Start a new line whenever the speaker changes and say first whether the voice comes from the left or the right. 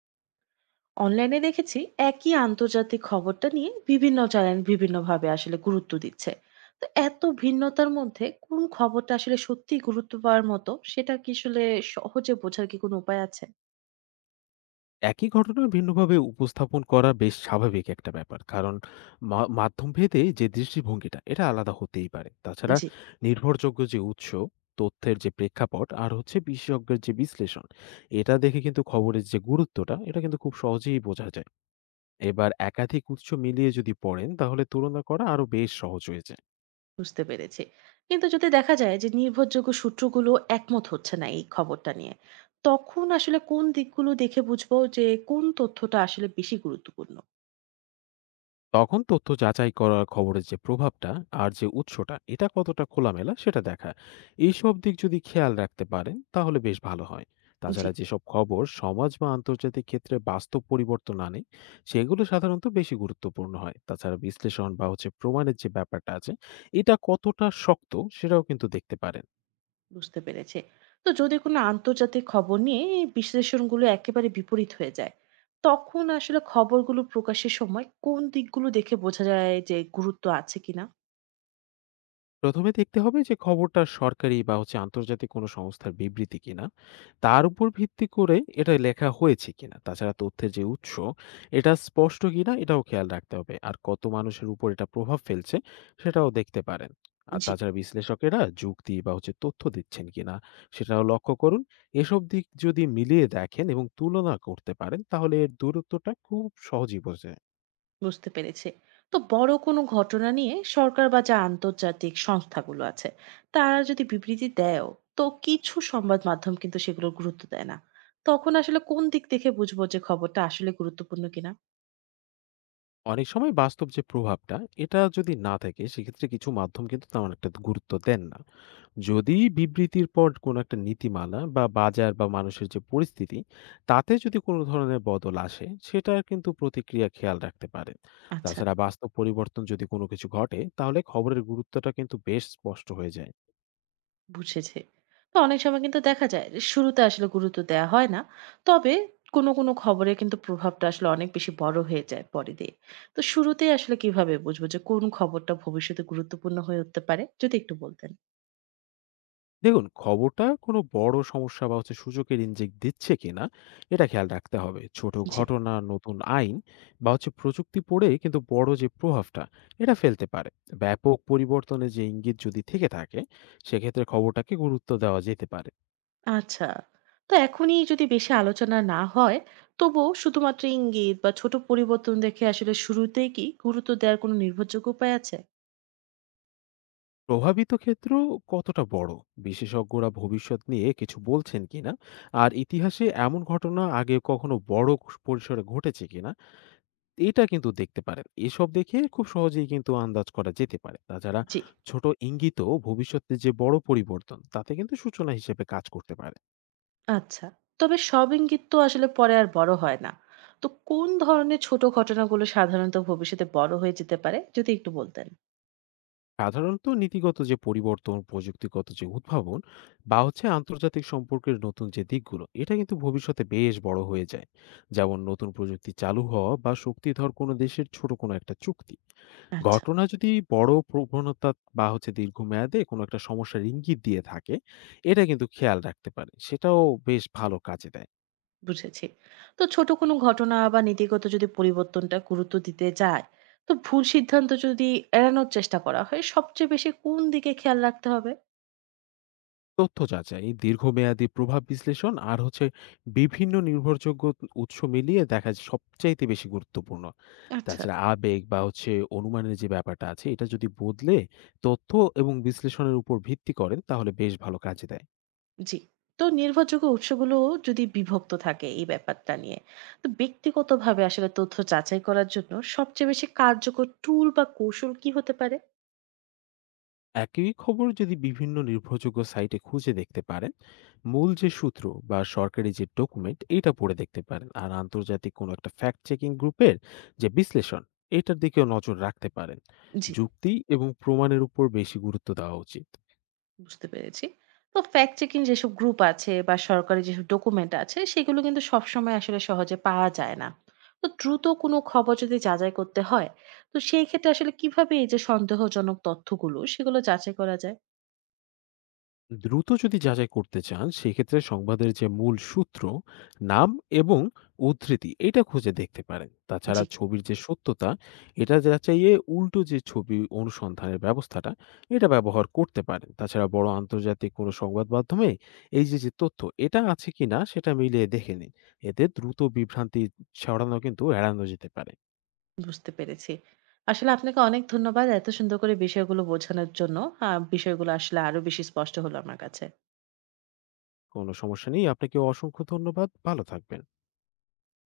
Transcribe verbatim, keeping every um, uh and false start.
right: অনলাইনে দেখেছি, একই আন্তর্জাতিক খবরটা নিয়ে বিভিন্ন চ্যানেল বিভিন্নভাবে আসলে গুরুত্ব দিচ্ছে। তো এত ভিন্নতার মধ্যে কোন খবরটা আসলে সত্যি গুরুত্ব পাওয়ার মতো, সেটা কি আসলে সহজে বোঝার কি কোনো উপায় আছে?
left: একই ঘটনা ভিন্নভাবে উপস্থাপন করা বেশ স্বাভাবিক একটা ব্যাপার। কারণ মা মাধ্যমভেদে যে দৃষ্টিভঙ্গিটা, এটা আলাদা হতেই পারে। তাছাড়া
right: জি,
left: নির্ভরযোগ্য যে উৎস, তথ্যের যে প্রেক্ষাপট আর হচ্ছে বিশেষজ্ঞের যে বিশ্লেষণ, এটা দেখে কিন্তু খবরের যে গুরুত্বটা, এটা কিন্তু খুব সহজেই বোঝা যায়। এবার একাধিক উৎস মিলিয়ে যদি পড়েন, তাহলে তুলনা করা আরো বেশ সহজ হয়ে যায়।
right: বুঝতে পেরেছি। কিন্তু যদি দেখা যায় যে নির্ভরযোগ্য সূত্রগুলো একমত হচ্ছে না এই খবরটা নিয়ে, তখন আসলে কোন দিকগুলো দেখে বুঝবো যে কোন তথ্যটা আসলে বেশি গুরুত্বপূর্ণ?
left: তখন তথ্য যাচাই করা খবরের যে প্রভাবটা আর যে উৎসটা এটা কতটা খোলামেলা সেটা দেখা, এইসব দিক যদি খেয়াল রাখতে পারেন তাহলে বেশ ভালো হয়।
right: জি,
left: তাছাড়া যেসব খবর সমাজ বা আন্তর্জাতিক ক্ষেত্রে বাস্তব পরিবর্তন আনে সেগুলো সাধারণত বেশি গুরুত্বপূর্ণ হয়। তাছাড়া বিশ্লেষণ বা হচ্ছে প্রমাণের যে ব্যাপারটা আছে, এটা কতটা শক্ত সেটাও কিন্তু দেখতে পারেন।
right: বুঝতে পেরেছি। তো যদি কোনো আন্তর্জাতিক খবর নিয়ে এই বিশ্লেষণগুলো একেবারে বিপরীত হয়ে যায়, তখন আসলে খবরগুলো প্রকাশের সময় কোন দিকগুলো দেখে বোঝা যায় যে গুরুত্ব আছে কিনা?
left: প্রথমে দেখতে হবে যে খবরটা সরকারি বা হচ্ছে আন্তর্জাতিক কোনো সংস্থার বিবৃতি কিনা, তার উপর ভিত্তি করে এটা লেখা হয়েছে কিনা। তাছাড়া তথ্যের যে উৎস, এটা স্পষ্ট কিনা এটাও খেয়াল রাখতে হবে। আর কত মানুষের উপর এটা প্রভাব ফেলছে সেটাও দেখতে পারেন। আর
right: জি,
left: তাছাড়া বিশ্লেষকেরা যুক্তি বা হচ্ছে তথ্য দিচ্ছেন কিনা সেটাও লক্ষ্য করুন। এসব দিক যদি মিলিয়ে দেখেন এবং তুলনা করতে পারেন তাহলে এর দূরত্বটা খুব সহজেই বোঝা যায়।
right: বুঝতে পেরেছি। তো বড় কোনো ঘটনা নিয়ে সরকার বা যা আন্তর্জাতিক সংস্থাগুলো আছে, তারা যদি বিবৃতি দেয়ও, তো কিছু সংবাদ মাধ্যম কিন্তু সেগুলোর গুরুত্ব দেয় না। তখন আসলে কোন দিক দেখে বুঝবো যে খবরটা আসলে গুরুত্বপূর্ণ কিনা?
left: অনেক সময় বাস্তব যে প্রভাবটা, এটা যদি না থাকে সেক্ষেত্রে কিছু মাধ্যম কিন্তু তেমন একটা গুরুত্ব দেন না। যদি বিবৃতির পর কোনো একটা নীতিমালা বা বাজার বা মানুষের যে পরিস্থিতি, তাতে যদি কোনো ধরনের বদল আসে সেটার কিন্তু প্রতিক্রিয়া খেয়াল রাখতে পারেন।
right: আচ্ছা,
left: তাছাড়া বাস্তব পরিবর্তন যদি কোনো কিছু ঘটে তাহলে খবরের গুরুত্বটা কিন্তু বেশ স্পষ্ট হয়ে যায়।
right: বুঝেছি। তো অনেক সময় কিন্তু দেখা যায় যে শুরুতে আসলে গুরুত্ব দেয়া হয় না। তবে কোনো, কোনো খবরে কিন্তু প্রভাবটা আসলে অনেক বেশি বড় হয়ে যায় পরে দিয়ে। তো শুরুতেই আসলে কিভাবে বুঝবো যে কোন খবরটা ভবিষ্যতে গুরুত্বপূর্ণ হয়ে উঠতে পারে? যদি একটু বলতেন।
left: দেখুন, খবরটা কোনো বড় সমস্যা বা হচ্ছে সুযোগের ইনজেক্ট দিচ্ছে কিনা এটা খেয়াল রাখতে হবে। ছোট
right: জি,
left: ঘটনা, নতুন আইন বা হচ্ছে প্রযুক্তি পড়ে কিন্তু বড় যে প্রভাবটা, এটা ফেলতে পারে। ব্যাপক পরিবর্তনের যে ইঙ্গিত যদি থেকে থাকে সেক্ষেত্রে খবরটাকে গুরুত্ব দেওয়া যেতে পারে।
right: আচ্ছা। তো এখনই যদি বেশি আলোচনা না হয়, তবুও শুধুমাত্র ইঙ্গিত বা ছোট পরিবর্তন দেখে আসলে শুরুতেই কি গুরুত্ব দেওয়ার কোনো নির্ভরযোগ্য উপায় আছে?
left: প্রভাবিত ক্ষেত্র কতটা বড়, বিশেষজ্ঞরা ভবিষ্যৎ নিয়ে কিছু বলছেন কিনা, আর ইতিহাসে এমন ঘটনা আগে কখনো বড় পরিসরে ঘটেছে কিনা এটা কিন্তু দেখতে পারেন। এসব দেখে খুব সহজেই কিন্তু আন্দাজ করা যেতে পারে। তাছাড়া
right: জি,
left: ছোট ইঙ্গিতও ভবিষ্যতে যে বড় পরিবর্তন, তাতে কিন্তু সূচনা হিসেবে কাজ করতে পারে।
right: আচ্ছা। তবে সব ইঙ্গিত তো আসলে পরে আর বড় হয় না। তো কোন ধরনের ছোট ঘটনাগুলো সাধারণত ভবিষ্যতে বড় হয়ে যেতে পারে? যদি একটু বলতেন।
left: সাধারণত নীতিগত যে পরিবর্তন, প্রযুক্তিগত যে উদ্ভাবন বা হচ্ছে আন্তর্জাতিক সম্পর্কের নতুন যে দিকগুলো, এটা কিন্তু ভবিষ্যতে বেশ বড় হয়ে যায়। যেমন নতুন প্রযুক্তি চালু হওয়া বা শক্তিধর কোনো দেশের ছোট কোনো একটা চুক্তি।
right: আচ্ছা,
left: ঘটনা যদি বড় প্রবণতা বা হচ্ছে দীর্ঘমেয়াদে কোনো একটা সমস্যার ইঙ্গিত দিয়ে থাকে, এটা কিন্তু খেয়াল রাখতে পারে, সেটাও বেশ ভালো কাজে দেয়।
right: বুঝেছি। তো ছোট কোনো ঘটনা বা নীতিগত যদি পরিবর্তনটা গুরুত্ব দিতে যায়, তো ভুল সিদ্ধান্ত যদি এড়ানোর চেষ্টা করা হয়, সবচেয়ে বেশি কোন দিকে খেয়াল রাখতে হবে?
left: তথ্য যাচাই, দীর্ঘমেয়াদী প্রভাব বিশ্লেষণ আর হচ্ছে বিভিন্ন নির্ভরযোগ্য উৎস মিলিয়ে দেখা যায় সবচাইতে বেশি গুরুত্বপূর্ণ।
right: আচ্ছা,
left: তাছাড়া আবেগ বা হচ্ছে অনুমানের যে ব্যাপারটা আছে, এটা যদি বদলে তথ্য এবং বিশ্লেষণের উপর ভিত্তি করেন তাহলে বেশ ভালো কাজে দেয়।
right: জি। তো নির্ভরযোগ্য উৎসগুলো যদি বিভক্ত থাকে এই ব্যাপারটা নিয়ে, তো ব্যক্তিগতভাবে আসলে তথ্য যাচাই করার জন্য সবচেয়ে বেশি কার্যকর টুল বা কৌশল কি হতে পারে?
left: একই খবর যদি বিভিন্ন নির্ভরযোগ্য সাইটে খুঁজে দেখতে পারেন, মূল যে সূত্র বা সরকারি যে ডকুমেন্ট এটা পড়ে দেখতে পারেন, আর আন্তর্জাতিক কোনো একটা ফ্যাক্ট চেকিং গ্রুপের যে বিশ্লেষণ, এটার দিকেও নজর রাখতে পারেন।
right: জি,
left: যুক্তি এবং প্রমাণের উপর বেশি গুরুত্ব দেওয়া উচিত।
right: বুঝতে পেরেছি। তো ফ্যাক্ট চেকিং যেসব গ্রুপ আছে বা সরকারি যেসব ডকুমেন্ট আছে, সেগুলো কিন্তু সবসময় আসলে সহজে পাওয়া যায় না। তো দ্রুত কোনো খবর যদি যাচাই করতে হয়, তো সেই ক্ষেত্রে আসলে কিভাবে এই যে সন্দেহজনক তথ্যগুলো সেগুলো যাচাই করা যায়?
left: দ্রুত যদি যাচাই করতে চান সেক্ষেত্রে সংবাদের যে মূল সূত্র, নাম এবং উদ্ধৃতি এটা খুঁজে দেখতে পারেন। তাছাড়া
right: জি,
left: ছবির যে সত্যতা, এটা যাচাইয়ে উল্টো যে ছবি অনুসন্ধানের ব্যবস্থাটা, এটা ব্যবহার করতে পারেন। তাছাড়া বড় আন্তর্জাতিক কোনো সংবাদ মাধ্যমে এই যে যে তথ্য, এটা আছে কিনা সেটা মিলিয়ে দেখে নিন। এতে দ্রুত বিভ্রান্তি ছড়ানো কিন্তু এড়ানো যেতে পারে।
right: বুঝতে পেরেছি। আসলে আপনাকে অনেক ধন্যবাদ এত সুন্দর করে বিষয়গুলো বোঝানোর জন্য। আ বিষয়গুলো আসলে আরো বেশি স্পষ্ট হলো আমার কাছে।
left: কোনো সমস্যা নেই, আপনাকে অসংখ্য ধন্যবাদ, ভালো থাকবেন।